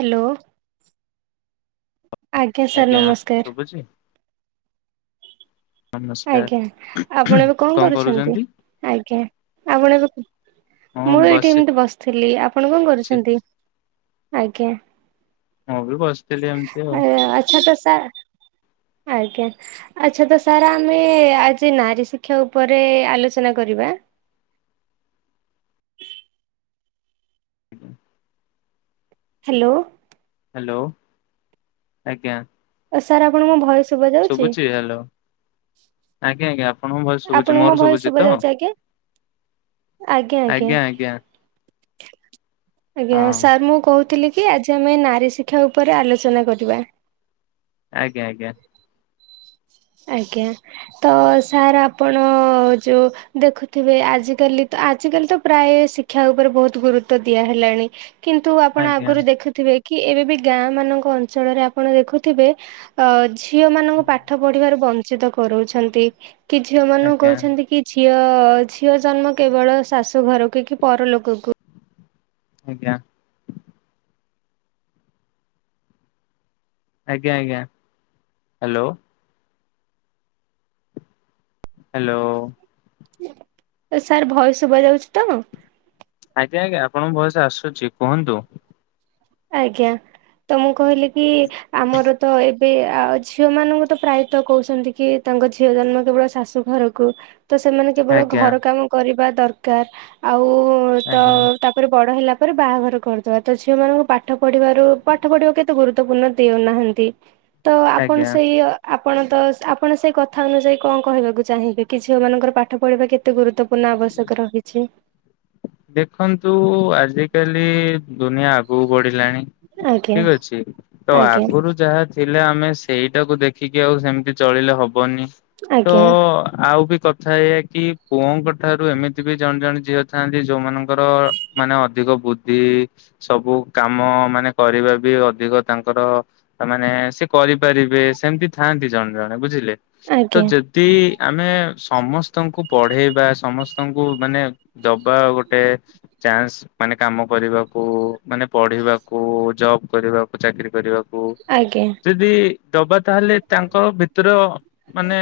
Hello. ଆଜ୍ଞା sir ନମସ୍କାର। ନମସ୍କାର ଆଜ୍ଞା ଆପଣ ଏବେ କଣ କରୁଛନ୍ତି ଆଜ୍ଞା ଆପଣ ଏବେ ହଁ ମୁଁ ଏଇଠି ଏମିତି ବସିଛି ବସିଥିଲି ଆପଣ କଣ କରୁଛନ୍ତି? ଆଜ୍ଞା। ମୁଁ ବି ବସିଥିଲି ଏମତି ଆଉ। ଆଚ୍ଛା ତ ଆଜ୍ଞା ଆଛା ତ ସାର ଆମେ ଆଜି ନାରୀ ଶିକ୍ଷା ଉପରେ ଆଲୋଚନା କରିବା। । ହ୍ୟାଲୋ। ହ୍ୟାଲୋ ଆଜ୍ଞା। ସାର୍ ଆପଣଙ୍କ ଭଏସ ଶୁଭା ଯାଉଛି? ଶୁଭୁଛି ହ୍ୟାଲୋ ଆଜ୍ଞା ଆଜ୍ଞା। ଆପଣ ଭଏସ ଶୁଭୁଛି ଆପଣଙ୍କୁ ମୋ ମୋର ଭଏସ ଶୁଭୁଛି ଶୁଭା ତ। ଯାଉଛି ଆଜ୍ଞା ଆଜ୍ଞା ଆଜ୍ଞା। ଆଜ୍ଞା ହଁ ସାର୍ ମୁଁ କହୁଥିଲି କି ଆଜି ଆମେ ନାରୀ ଶିକ୍ଷା ଉପରେ ଆଲୋଚନା କରିବା। ଆଜ୍ଞା ଆଜ୍ଞା। ଆଜ୍ଞା। ତ ସାର୍ ଆପଣ ଯୋଉ ଦେଖୁଥିବେ ଆଜିକାଲି ତ ଆଜିକାଲି ତ ପ୍ରାୟ ଶିକ୍ଷା ଉପରେ ବହୁତ ଗୁରୁତ୍ଵ ଦିଆ ହେଲାଣି କିନ୍ତୁ ଆପଣ ଆଜ୍ଞା ଆଗରୁ ଦେଖୁଥିବେ କି ଏବେ ବି ଗାଁ ମାନଙ୍କ ଅଞ୍ଚଳରେ ଆପଣ ଦେଖୁଥିବେ ଅ ଝିଅ ମାନଙ୍କ ପାଠ ପଢିବାରୁ ବଞ୍ଚିତ କରୁଛନ୍ତି କି ଝିଅ ମାନଙ୍କୁ ଆଜ୍ଞା କହୁଛନ୍ତି କି ଝି ଝିଅ ଝିଅ ଜନ୍ମ କେବଳ ଶାଶୁ ଘରକୁ କି ପରଲୋକକୁ ଆଜ୍ଞା। ଆଜ୍ଞା ଆଜ୍ଞା ହ୍ୟାଲୋ। ହ୍ୟାଲୋ। ସାର୍ ଭୟସ ଶୁଭା ଯାଉଛି ତ। ଆଜ୍ଞା ଆଜ୍ଞା ଆପଣଙ୍କ ଭଏସ ଆସୁଛି କୁହନ୍ତୁ। ଆଜ୍ଞା। ତ ମୁଁ କହିଲି କି ଆମର ତ ଏବେ ଆ ଝିଅ ମାନଙ୍କୁ ତ ପ୍ରାୟତ କହୁଛନ୍ତି କି ତାଙ୍କ ଝିଅ ଜନ୍ମ କେବଳ ଶାଶୁ ଘରକୁ। ତ ସେମାନେ କେବଳ ଆଜ୍ଞା ଘର କାମ କରିବା ଦରକାର ଆଉ ତ ଆଜ୍ଞା ତାପରେ ବଡ ହେଲା ରେ ବାହାଘର କରଦବା ତ ଝିଅ ମାନଙ୍କୁ ପାଠ ପଢିବାରୁ ପାଠ ପଢିବା କେତେ ଗୁରୁତ୍ୱପୂର୍ଣ ଦେଉନାହାନ୍ତି ତ ଆପଣ ଆଜ୍ଞା ସେଇ ଆ ଆପଣ ତ ଆପଣ ସେଇ କଥା ଅନୁଯାୟୀ କଣ କହିବାକୁ ଚାହିଁବେ କି ଝିଅ ମାନଙ୍କର ପାଠ ପଢିବା କେତେ ଗୁରୁତ୍ୱପୂର୍ଣ୍ଣ ଆ ଆବଶ୍ୟକ ରହିଛି। ଦେଖନ୍ତୁ ଆଜିକାଲି ଦୁନିଆ ଆଗୁ ବଢିଲାଣି ଆଜ୍ଞା ଠିକ୍ ଅଛି ତ ଆଜ୍ଞା ଆଗରୁ ଯାହା ଥିଲା ଆମେ ସେଇଟାକୁ ଦେଖିକି ଆଉ ସେମିତି ଚଳିଲେ ହବନି ତ ଆଜ୍ଞା ଆଉ ବି କଥା ହେଇ ହେଇକି ପୁଅଙ୍କ ଠାରୁ ଏମିତି ବି ଜଣେ ଜଣେ ଝିଅ ଥାନ୍ତି। ଯୋଉମାନଙ୍କର ମାନେ ଅଧିକ ବୁଦ୍ଧି ସବୁ କାମ ମାନେ କରିବା ବି ଅଧି ଦେଖ ତାଙ୍କର ତା ମାନେ ସେ କରିପାରିବେ। ସେମତି ଥାନ୍ତି ଜଣେ ଜଣେ ବୁଝିଲେ। ତ ଆଜ୍ଞା ଯଦି ଆମେ ସମସ୍ତଙ୍କୁ ପଢେଇ ବା ସମସ୍ତଙ୍କୁ ମାନେ ଦବା ଗୋ ଗୋଟ ଚାନ୍ସ ମାନେ କାମ କରିବାକୁ ମାନେ ପଢିବାକୁ ଜବ କରିବାକୁ ଚା ଚାକିରି କରିବା ଆଜ୍ଞା ଯଦି ଦବା ତାହେଲେ ତାଙ୍କ ଭିତର ମାନେ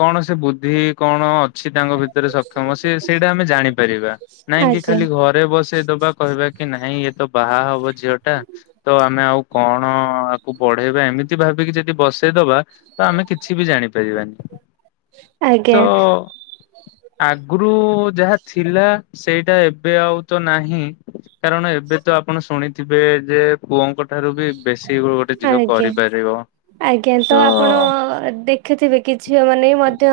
କଣ ସେ ବୁଦ୍ଧି କଣ ଅଛି ତାଙ୍କ ଭିତରେ ସକ୍ଷମ ସେ ସେଇଟା ଆମେ ଜାଣିପାରିବା। ନାଇଁକି ଆଜ୍ଞା। ଖାଲି ଘରେ ବସେଇଦବା କହିବା କି? ନାହିଁ ଇଏ ତ ବାହା ହବ ଝିଅ ଟା ତ ଆମେ ଆଉ କଣ ଆକୁ ପଢେଇବା ଏମିତି ଭାଵି ଯଦି ବସେଇଦବା ତ ଆମେ କିଛି ବି ଜାଣି ପାରିବାନି। ଆଜ୍ଞା ତ ଆଗରୁ ଯାହା ଥିଲା। ସେଇଟା ଏବେ ଆଉ ତ ନାହିଁ। କାରଣ ଏବେ ତ ଆପଣ ଶୁଣିଥିବେ ଯେ ପୁଅଙ୍କ ଠାରୁ ବି ବେଶୀ ଗୋଟେ ଝିଅ ଆଜ୍ଞା କରିପାରିବ। ଆଜ୍ଞା ତ ଆପଣ ଦେଖିଥିବେ କି ଝିଅମାନେ ମଧ୍ୟ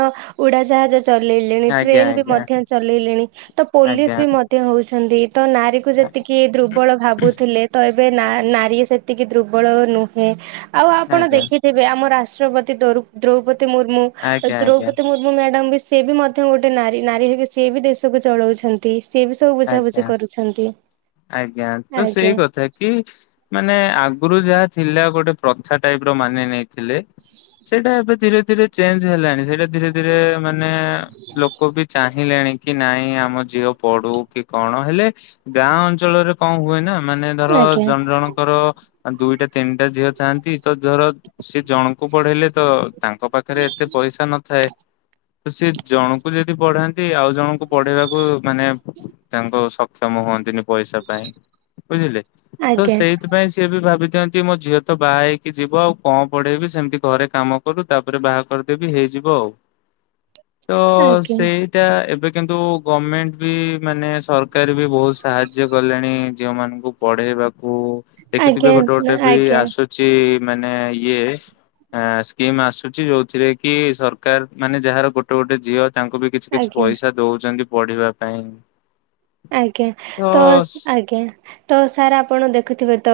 ଉଡ଼ାଜାହାଜ ଚଲେଇଲେଣି ଆଜ୍ଞା ଟ୍ରେନ ବି ଆଜ୍ଞା ମଧ୍ୟ ଚଲେଇଲେଣି ତ ପୋଲିସ ଆଜ୍ଞା ବି ମଧ୍ୟ ହଉଛନ୍ତି। ତ ନାରୀ କ ଯେତିକି ଦୁର୍ବଳ ଭାବୁଥିଲେ ତ ଏବେ ନା-ନାରୀ ସେ ଏତିକି ଦୁର୍ବଳ ନୁହେଁ ଆଉ ଆଜ୍ଞା ଆପଣ ଆଜ୍ଞା ଦେଖିଥିବେ ଆମ ରାଷ୍ଟ୍ରପତି ଦ୍ରୌ-ଦ୍ରୋପଦୀ ମୁର୍ମୁ ଆଜ୍ଞା। ଦ୍ରୌପଦୀ ମୁର୍ମୁ ମ୍ୟାଡ଼ାମ ବି ସେ ବି ମଧ୍ୟ ଗୋଟେ ନାରୀ ନାରୀ ହେଇକି ସିଏ ବି ଦେଶକୁ ଚଳଉଛନ୍ତି। ସିଏ ବି ସବୁ ବୁଝାବୁଝି ଆଜ୍ଞା କରୁଛନ୍ତି ଆଜ୍ଞା ତ ସେଇ ଆଜ୍ଞା କଥା କି ମାନେ ଆଗରୁ ଯାହା ଥିଲା ଗୋଟେ ପ୍ରଥା ଟାଇପ ର ମାନି ନେଇଥିଲେ ସେଇଟା ଏବେ ଧୀରେ ରେ ଧୀରେ ଚେଞ୍ଜ ହେଲାଣି ସେଇଟା ଧୀରେ ଧୀରେ ମାନେ ଲୋକ ବି ଚା ଚାହିଁଲାଣୀ କି ନାଇଁ ଆମ ଝିଅ ପଢୁ କି କଣ ହେଲେ ଗାଁ ଅଞ୍ଚଳରେ କଣ ହୁଏ ନା। ମାନେ ଧର ଆଜ୍ଞା ଜଣ ଜଣଙ୍କର ଦୁଇଟା ତିନିଟା ଝିଅ ଥାଆନ୍ତି ତ ଧର ସେ ଜଣଙ୍କୁ ପଢେଇଲେ ତ ତାଙ୍କ ପାଖରେ ଏତେ ପଇସା ନଥାଏ ତ ସେ ଜଣଙ୍କୁ ଯେ ପଢାନ୍ତି ଆଉ ଜଣଙ୍କୁ ପଢେଇବାକୁ ମାନେ ସକ୍ଷମ ହୁଅନ୍ତିନି ପଇସା ପାଇଁ ବୁଝିଲେ ତ ଆଜ୍ଞା ସେଇଥିପାଇ ସିଏ ବି ଭାବି ମୋ ଝିଅ ତ ବାହା ହେଇକି ଯିବ ଆଉ କଣ ପଢ଼େଇବି ସେମିତି ଘରେ କାମ କରୁ ତାପରେ ବାହା କରିଦେବି ହେଇ ଯିବ ଆଉ ତ ଆଜ୍ଞା ସେଇଟା ଏବେ କିନ୍ତୁ ଗମେଣ୍ଟ ବି ମାନେ ସରକାର ବି ବହୁତ ସାହାଯ୍ୟ କଲେଣି ଝିଅ ମାନଙ୍କୁ ପଢେଇବାକୁ ଆଜ୍ଞା ଦେଖିଥିବେ ଗୋଟେ ଗୋଟେ ବି ଆଜ୍ଞା ଆସୁଛି ମାନେ ଇଏ ଆ ସ୍କିମ୍ ଆସୁଛି ଯୋଉଥିରେ କି ସରକାର ମାନେ ଯାହାର ଗୋଟେ ଗୋଟେ ଝିଅ ତାଙ୍କୁ ବି କିଛି କିଛି ଆଜ୍ଞା। ପଇସା ଦଉଛନ୍ତି ପଢିବା ପାଇଁ ଆଜ୍ଞା ତ ଆଜ୍ଞା ତ ସାର୍ ଆପଣ ଦେଖୁଥିବେ ତ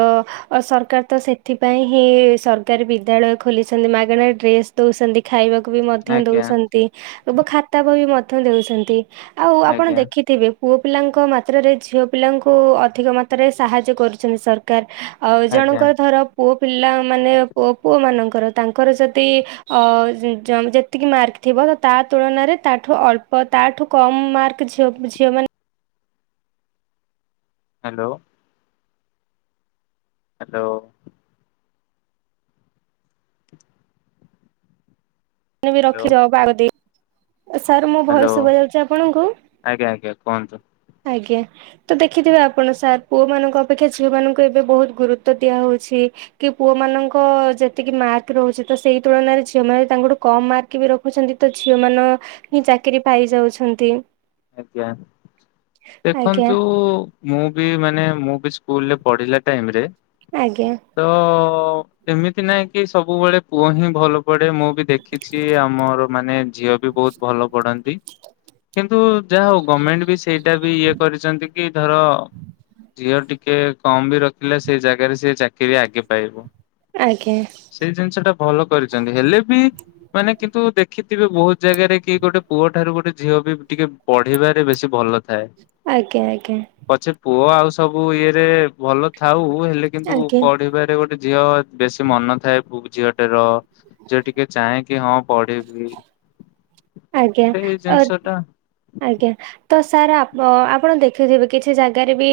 ସରକାର ତ ସେଥିପାଇଁ ହିଁ ସରକାରୀ ବିଦ୍ୟାଳୟ ଖୋଲି ଛନ୍ତି ମାଗେଣା ଡ୍ରେସ ଦଉଛନ୍ତି ଖାଇବାକୁ ବି ମଧ୍ୟ ଆଜ୍ଞା ଦଉଛନ୍ତି ଖାତା ବହି ମଧ୍ୟ ଦଉଛନ୍ତି ଆଉ ଆପଣ ଆଜ୍ଞା ଦେଖିଥିବେ ପୁଅ ପିଲାଙ୍କ ମାତ୍ରରେ ଝିଅ ପିଲାଙ୍କୁ ଅଧିକ ମାତ୍ରାରେ ସାହାଯ୍ୟ କରୁଛନ୍ତି ସରକାର ଆଉ ଆଜ୍ଞା ଜଣଙ୍କର ଧର ପୁଅ ପିଲା ମାନେ ପୁଅ ପୁଅ ମାନଙ୍କ ତାଙ୍କର ଯଦି ଓ ଯେତିକି ମାର୍କ ଥିବ ତା ତୁଳନାରେ ତାଠୁ ଅଳ୍ପ ତାଠୁ କମ୍ ମାର୍କ ଝିଅ ଝିଅମାନେ hello hello maybe hello ରଖିର ବାର ଦେଇ ସାର୍ ମୋ ଭଏସ ହ୍ୟାଲୋ ଶୁଭା ଯାଉଛି ଆପଣଙ୍କୁ ଆଜ୍ଞା ଆଜ୍ଞା କୁହନ୍ତୁ। ଆଜ୍ଞା। ତ ଦେଖିଥିବେ ଆପଣ ସାର୍ ପୁଅ ମାନଙ୍କ ଅପେକ୍ଷା ଝିଅ ମାନଙ୍କୁ ଏବେ ବହୁତ ଗୁରୁତ୍ୱ ଦିଆ ହଉଚି କି ପୁଅ ମାନଙ୍କ ଯେତିକି ମାର୍କ ରହୁଚି ତ ସେଇ ତୁଳନାରେ ଝିଅ ମାନେ ତା କମ ମାର୍କ ବି ରଖୁଛନ୍ତି ତ ଝିଅ ମାନ ହିଁ ଚାକିରି ପାଇଯାଉଛନ୍ତି। ଆଜ୍ଞା ଆଜ୍ଞା ଦେଖନ୍ତୁ ମୁଁ ବି ମାନେ ମୁଁ ସ୍କୁଲ ରେ ପଡିଲା ଟାଇମ ରେ ଆଜ୍ଞା। ତ ଏମିତି ନାଇଁ କି ସବୁବେଳେ ପୁଅ ହିଁ ଭଲ ପଢ ମୁଁ ବି ଦେଖିଚି ଆମର ମାନେ ଝିଅ ବି ବହୁତ ଭଲ ପଢନ୍ତି କିନ୍ତୁ ଯାହା ହଉ ଗମେଣ୍ଟ ବି ସେଇଟା ବି ଇଏ କରିଚନ୍ତି କି ଧର ଝିଅ ଟିକେ କମ ବି ରଖିଲା ସେଇ ଜାଗାରେ ସେ ଚାକିରି ଆଗେ ପାଇବ। ଆଜ୍ଞା। ସେଇ ଜିନିଷ ଟା ଭଲ କରିଚନ୍ତି ହେଲେ ବି ମାନେ କିନ୍ତୁ ଦେ କିନ୍ତୁ ବହୁତ ଜାଗାରେ କି ଗୋଟେ ପୁଅଠାରୁ ଗୋଟେ ଝିଅ ବି ପଢିବାରେ ବେଶୀ ଭଲ ଥାଏ ଆଜ୍ଞା ଆଜ୍ଞା ପଛେ ପୁଅ ଆଉସ ସବୁ ଇଏ ରେ ଭଲ ଥାଉଁ ହେଲେ କିନ୍ତୁ ପଢିବାରେ ଗୋଟେ ଝିଅ ବେଶୀ ମନ ଥାଏ। ଝିଅ ଟେ ର ଯିଏ ଟିକେ ଚାହେଁ କି ହଁ ପଢିଇବି। ଆଜ୍ଞା ଅ ଆଜ୍ଞା ତ ସାର୍ ଆପ ଆପଣ ଦେଖିଥିବେ କିଛି ଜାଗାରେ ବି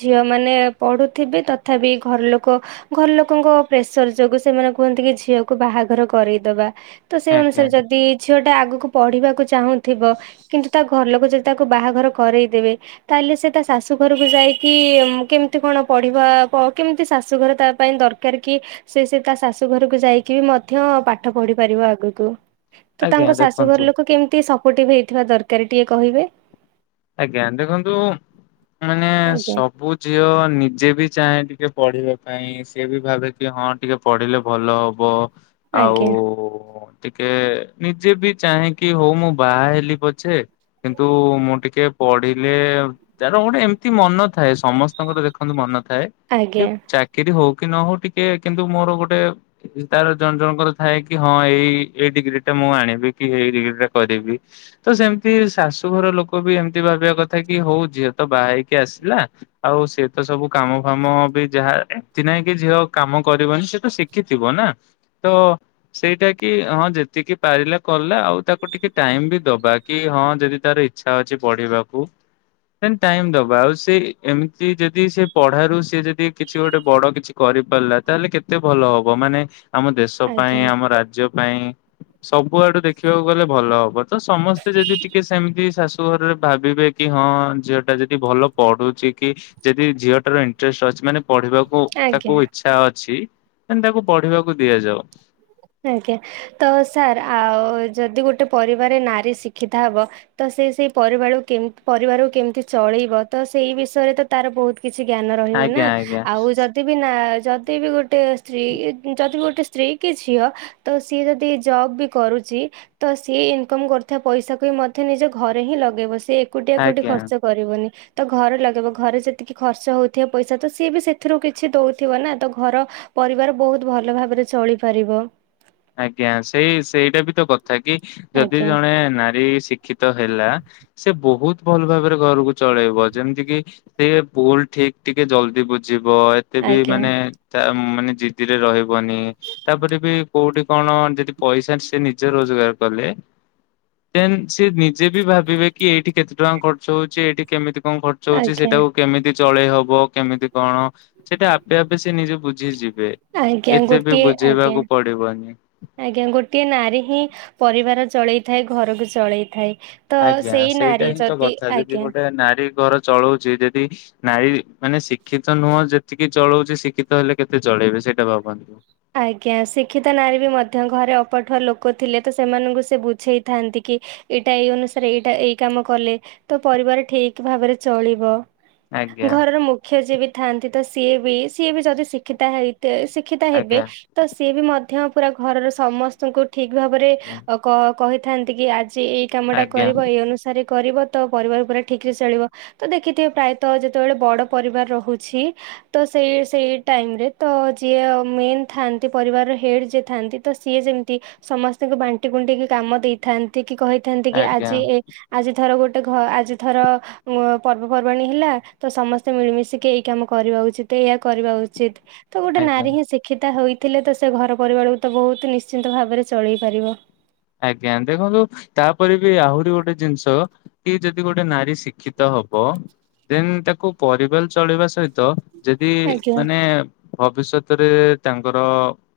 ଝିଅମାନେ ପଢ ଥିବେ ତଥାପି ଘର ଲୋକ ଘରଲୋକଙ୍କ ପ୍ରେସର ଯୋଗୁଁ ସେମାନେ କୁହନ୍ତି କି ଝିଅକୁ ବାହାଘର କରଦିଅ। କରିଦବା ତ ସେଇ ଆଜ୍ଞା ଅନୁସାରେ ଯଦି ଝିଅଟା ଆଗ ପଢିବାକୁ ଚାହୁଁଥିବ କିନ୍ତୁ ତା ଘର ଲୋକ ଯଦି ତାକୁ ବାହାଘର କରେଇଦେବେ ତାହେଲେ ସେ ତା ଶାଶୁ ଘରକୁ ଯାଇକି କେମିତି କଣ ପଢିବା କ କେମିତି ଶାଶୁଘର ତା ପାଇଁ ଦରକାର କି ରେ ସେ ତା ଶାଶୁ ଘରକୁ ଯାଇକି ବି ମଧ୍ୟ ପାଠ ପଢି ପାରିବ ଆଗୁକୁ। ତ ଆଜ୍ଞା ତାଙ୍କ ଶାଶୁଘର ଦେଖନ୍ତୁ ଲୋକ କେମିତି ସପୋର୍ଟିଭ ହେଇଥିବା ଦରକାର ଟିକେ କହିବେ। ଆଜ୍ଞା ଦେଖନ୍ତୁ ମାନେ ଆଜ୍ଞା ସବୁ ଝିଅ ନିଜେ ବି ଚାହେଁ ଟିକେ ପଢ଼ିବା ପାଇଁ ସିଏ ବି ଭାବେ କି ହଁ ଟିକେ ପଢ଼ିଲେ ଭଲ ହବ। ଆଉ ଆଜ୍ଞା ଟିକେ ନିଜେ ବି ଚାହେଁ କି ହଉ ମୁଁ ବାହା ହେଲି ପଛେ କିନ୍ତୁ ମୁଁ ଟିକେ ପଢିଲେ ତାର ଗୋଟେ ଏମତି ମନ ଥାଏ ସମସ୍ତଙ୍କର ଦେଖନ୍ତୁ ମନ ଥାଏ କି ଆଜ୍ଞା ଚାକିରି କି ନ ହଉ ଟିକେ କିନ୍ତୁ ମୋର ଗୋଟେ ତାର ଜଣ ଜଣଙ୍କର ଥାଏ କି ହଁ ଏଇ ଏଇ ଡିଗ୍ରୀ ଟା ମୁଁ ଆଣିବି କି ଏଇ ଡିଗ୍ରୀ ଟା କରିବି ତ ସେମିତି ଶାଶୁଘର ଲୋକ ବି ଏମତି ଭାବିବା କଥା କି ହଉ ଝିଅ ତ ବାହା ହେଇକି ଆସିଲା ଆଉ ସିଏ ତ ସବୁ କାମ ଫାମ ବି ଯାହା ଏଥି ନାଇଁ କି ଝିଅ କାମ କରିବନି ସେ ତ ଶିଖିଥିବ ନା ତ ସେଇ କି ହଁ ଯେତିକି ପାରିଲା କଲା ଆଉ ତାକୁ ଟିକେ ଟାଇମ ବି ଦବା କି ହଁ ଯଦି ତାର ଇଛା ଅଛି ପଢିବାକୁ ସେ ଟାଇମ ଦବା ଆଉ ସେ ଏମିତି ଯଦି ସେ ପଢାରୁ ସିଏ ଯଦି କିଛି ଗୋଟେ ବଡ କିଛି କର କରିପାରିଲା ତାହେଲେ କେତେ ଭଲ ହବ ମାନେ ଆମ ଦେଶ ପାଇଁ ଆଜ୍ଞା ଆମ ରାଜ୍ୟ ପାଇଁ ସବୁ ଆଡୁ ଦେଖିବାକୁ ଗଲେ ଭଲ ହବ ତ ସମସ୍ତେ ଯଦି ଟିକେ ସେମିତି ଶାଶୁ ଘରରେ ଭାବିବେ କି ହଁ ଝିଅ ଟା ଯଦି ଭଲ ପଢୁଚି କି ଯଦି ଝିଅ ଟାର ଇନଟ୍ରେଷ୍ଟ ଚଚ ମାନେ ପଢିବାକୁ ଆଜ୍ଞା। ତାକୁ ଇଛା ଅଛି ମାନେ ତାକୁ ପଢିବାକୁ ଦିଆଯାଉ। ଆଜ୍ଞା ତ ସାର୍ ଆଉ ଯଦି ଗୋଟେ ପରିବାର ନାରୀ ଶିକ୍ଷିିତା ହବ ସେ ସେଇ ପରିବାଳକୁ କେମ ପରିବାରକୁ କେମିତି ଚଳେଇବ ତ ସେଇ ବିଷୟରେ ତ ତାର ବହୁତ କିଛି ଜ୍ଞାନ ରହିବ ନା ଆଜ୍ଞା ଆଜ୍ଞା ଆଉ ଯଦି ବି ନା ଯଦି ବି ଗୋଟେ ସ୍ତ୍ରୀ ଯଦି ବି ଗୋଟେ ସ୍ତ୍ରୀ କି ଝିଅ ତ ସିଏ ଯଦି ଜବ ବି କରୁଚି ତ ସିଏ ଇନକମ କରୁଥିବା ପଇସାକୁ ମଧ୍ୟ ନିଜ ଘରେ ରେ ହିଁ ଲଗେଇବ ସେ ଏକୋଟିଆ କାଉଟି ଆଜ୍ଞା। ଖର୍ଚ୍ଚ କରିବନି। ତ ଘରେ ଲଗେଇବ ଘରେ ଯେତିକି ଖର୍ଚ୍ଚ ହଉଥିବ ପଇସା ତ ସିଏ ବି ସେଥିରୁ କିଛି ଦଉଥିବ ନା ତ ଘର ପରିବାର ବହୁତ ଭଲ ଭାବରେ ଚଳିପାରିବ। ଆଜ୍ଞା! ସେଇ ସେଇଟା ବି ତ କଥା କି ଯଦି ଆଜ୍ଞା ଜଣେ ନାରୀ ସିକ୍ ଶିକ୍ଷିତ ହେଲା ସେ ବହୁତ ଭଲ ଭାବରେ ଘରକୁ ଚଳେଇବ, ଯେମିତି କି ସେ ବୁଲ ଠିକ ଦ ଟିକ ଜଲଦି ବୁଝିବ। ବ ଏତେ ବି ଆଜ୍ଞା ମାନେ ମାନେ ଜିଦିରେ ରହିବନି, ତାପରେ ବି କୋଉଠି କଣ ଯଦି ପଇସା ସେ ନିଜେ ରୋଜଗାର କଲେ, ଦେନ୍ ସେ ଯିଏ ବି ଭାବିବେ କି ଏଇଠି କେତେ ଟଙ୍କା ଖର୍ଚ୍ଚ ହଉଛି, ଏଇଠି କେମିତି କଣ ଖର୍ଚ୍ଚ ହଉଛି, ଆଜ୍ଞା ସେଇଟାକୁ କେମିତି ଚଳେଇ ହବ କେମିତି କଣ ସେଟା ଆପେ-ଆପେ ସେ ନିଜେ ବୁଝିଯିବେ, ଏତେ ବି ବୁଝେଇବାକୁ ପଡିବନି। ଆଜ୍ଞା-ଗୋଟିଏ ନାରୀ ହିଁ ପରିବାର ଚଳେଇ ଥାଏ, ଘରକୁ ଚଳେଇ ଥାଏ। ଆଜ୍ଞା! ସେଇଟା ହିଁ ତ କଥା ଯଦି ଆଜ୍ଞା ଗୋଟେ ନାରୀ ଘର ଚଳଉଛି, ଯଦି ନାରୀ ମାନେ ଶିକ୍ଷିତ ନୁହଁ, ଯେତିକି ଚଳଉଛି ଶିକ୍ଷିତ ହେଲେ କେତେ ଚଳେ ଇବେ ସେଇଟା ଭାବନ୍ତୁ। ଆଜ୍ଞା! ଶିକ୍ଷିତ ନାରୀ ବି ମଧ୍ୟ ଘରେ ଅପଠୁଆ ଲୋକ ଥିଲେ ତ ସେମାନଙ୍କୁ ସେ ବୁଝେଇଥାନ୍ତି କି କି ଏଇଟା ଏଇ ଅନୁସାରେ ଏଇଟା ଏଇ କାମ କଲେ, ତ ପରିବାର ଠିକ ଭାବରେ ଚଳିବ। ଆଜ୍ଞା ଘରର ମୁଖ୍ୟ ଯିଏ ବି ଥାଆନ୍ତି, ତ ସିଏ ବି ସିଏ ବି ଯଦି ଶିକ୍ଷିିତା ହେଇ ଶିକ୍ଷିତା ହେବେ ଆଜ୍ଞା ତ ସିଏ ବି ମଧ୍ୟ ପୁରା ଘରର ସମସ୍ତଙ୍କୁ ଠିକ ଭାବରେ ଆଜ୍ଞା କ କହିଥାନ୍ତି, କି ଆଜି ଏଇ କାମଟା ଆଜ୍ଞା କରିବ, ଏଇ ଅନୁସାରେ କରିବ ତ ପରିବାର ପୁରା ଠିକ୍ ରେ ଚଳିବ, ତ ଦେଖିଥିବେ ପ୍ରାୟତଃ! ଯେତେବେଳେ ବଡ଼ ପରିବାର ରହୁଛି ତ ସେ ସେଇ ଟାଇମରେ ତ ଯିଏ ମେନ ଥାନ୍ତି ପରିବାରର ହେଡ୍ ଯିଏ ଥାନ୍ତି, ତ ସିଏ ଯେମିତି ସମସ୍ତଙ୍କୁ ବାଣ୍ଟି କୁଣ୍ଟକି କାମ ଦେଇଥାନ୍ତି କହିଥାନ୍ତି, କି ଆଜ୍ଞା ଆଜି ଏ ଆଜି ଥର ଗୋଟେ ଗୋଟେ ଆଜିଥର ପର୍ବପର୍ବାଣୀ ହେଲା, ତ ସମସ୍ତେ ମିଳିମିଶିକି ଏଇ କାମ କରିବା ଉଚିତ। କରିବା ଉଚିତ। ତ ଗୋଟେ ଆଜ୍ଞା। ନାରୀ ହିଁ ଶିଖି ହେଥିଲେ, ତ ସେ ଘର ପରିବାରକୁ ତ ବହୁତ ନିଶ୍ଚିନ୍ତ ଭାବରେ ଚଳେଇ ପାରିବ। ଆଜ୍ଞା! ଦେଖନ୍ତୁ ତାପରେ ବି ଆହୁରି ଗୋଟେ ଜିନିଷ, କି ଯଦି ଗୋଟେ ନାରୀ ଶିକ୍ଷିତ ହବ। ଦେନ ତାକୁ ପରିବଲ ଚଳେଇବା ସହିତ ଯଦି ଆଜ୍ଞା ମାନେ ଭବିଷ୍ୟତରେ ତାଙ୍କର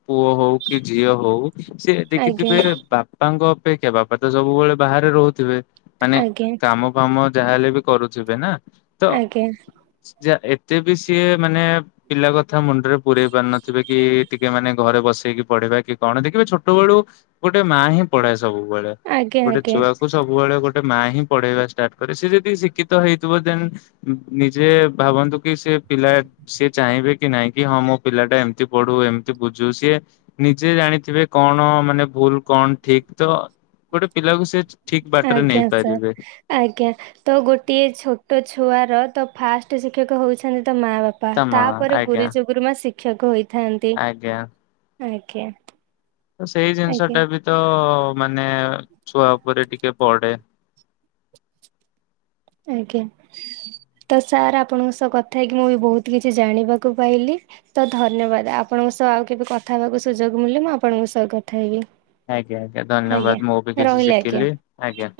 ପୁଅ ହଉ କି ଝିଅ ହଉ ସେି ଆଜ୍ଞା ଦେଖିଥିବେ, ବାପାଙ୍କ ଅପେକ୍ଷା ବାପା ତ ସବୁବେଳେ ବାହାରେ ରହୁଥିବେ ମାନେ ଆଜ୍ଞା କାମ ଫାମ ଯାହାହଲେ ବି କରୁଥିବେ ନା। ଆଜ୍ଞ! ଯ ଏତେ ବି ସିଏ ମାନେ ପିଲା କଥା ମୁଣ୍ଡରେ ପୂରେଇ ପାରୁନଥିବେ, କି ଟିକେ ମାନେ ଘରେ ବସେଇକି ପଢାଇବା କି କଣ ଦେଖିବେ ଛୋଟ ବେଳୁ ଗୋଟେ ମା ହିଁ ପଢାଏ। ସବୁବେଳେ ଆଜ୍ଞା ଗୋଟେ ଆଜ୍ଞା ଛୁଆକୁ ସବୁବେଳେ ଗୋଟେ ଗୋଟେ ମା ହିଁ ପଢେଇବା ଷ୍ଟାର୍ଟ କରେ ସେ ଯଦି ଶିକ୍ଷିତ ହେଇଥିବ ଦେନ୍ ନିଜେ ଭାବନ୍ତୁ କି ସେ ପିଲା ସେ ଚାହିଁବେ କି ନାଇଁ କି ହଁ ମୋ ପିଲା ଟା ଏମିତି ପଢୁ ଏମିତି ବୁଝୁ ସିଏ ନିଜେ ଜାଣିଥିବେ କଣ ମାନେ ଭୁଲ କଣ ଠିକ ତ ଗୋଟେ ପିଲାକୁ ସେ ଠିକ ବାଟରେ ଆଜ୍ଞା ସାର୍ ନେଇପାରିବେ। ଆଜ୍ଞା ତ ଗୋଟିଏ ଛୋଟ ଛୁଆର ତ ଫାଷ୍ଟ ଶିକ୍ଷକ ହଉଛନ୍ତି ତ ମା ବାପା ତମା ତାପରେ ଆଜ୍ଞା ଗୁରୁଜଗୁରୁମା ଶିକ୍ଷକ ହୋଇ ଆଜ୍ଞା ଆଜ୍ଞା ସେଇ ଜିନିଷ ଆଜ୍ଞା ଟା ବି ତ ମାନେ ଛୁଆ ଉପରେ ଟିକେ ପଢେ-' [inaudible] ଆଜ୍ଞା ତ ସାର୍ ଆପଣଙ୍କ ସହ କଥା ହେଇକି ମୁଁ ବି ବହୁତ କିଛି ଜାଣିବାକୁ ପାଇଲି। ତ ଧନ୍ୟବାଦ ଆପଣ ଙ୍କ ସହ ଆଉ କେବେ କଥା ହେବାକୁ ସୁଯୋଗ ମିଳିଲେ ମୁଁ ଆପଣଙ୍କ ସହ କଥା ହେବି। ଆଜ୍ଞା ଆଜ୍ଞା ଆଜ୍ଞା ଧନ୍ୟବାଦ ମୁଁ ବି କିଛି ରହିଲି ଆଜ୍ଞା ଶିଖିଲି। ଆଜ୍ଞା [inaudible]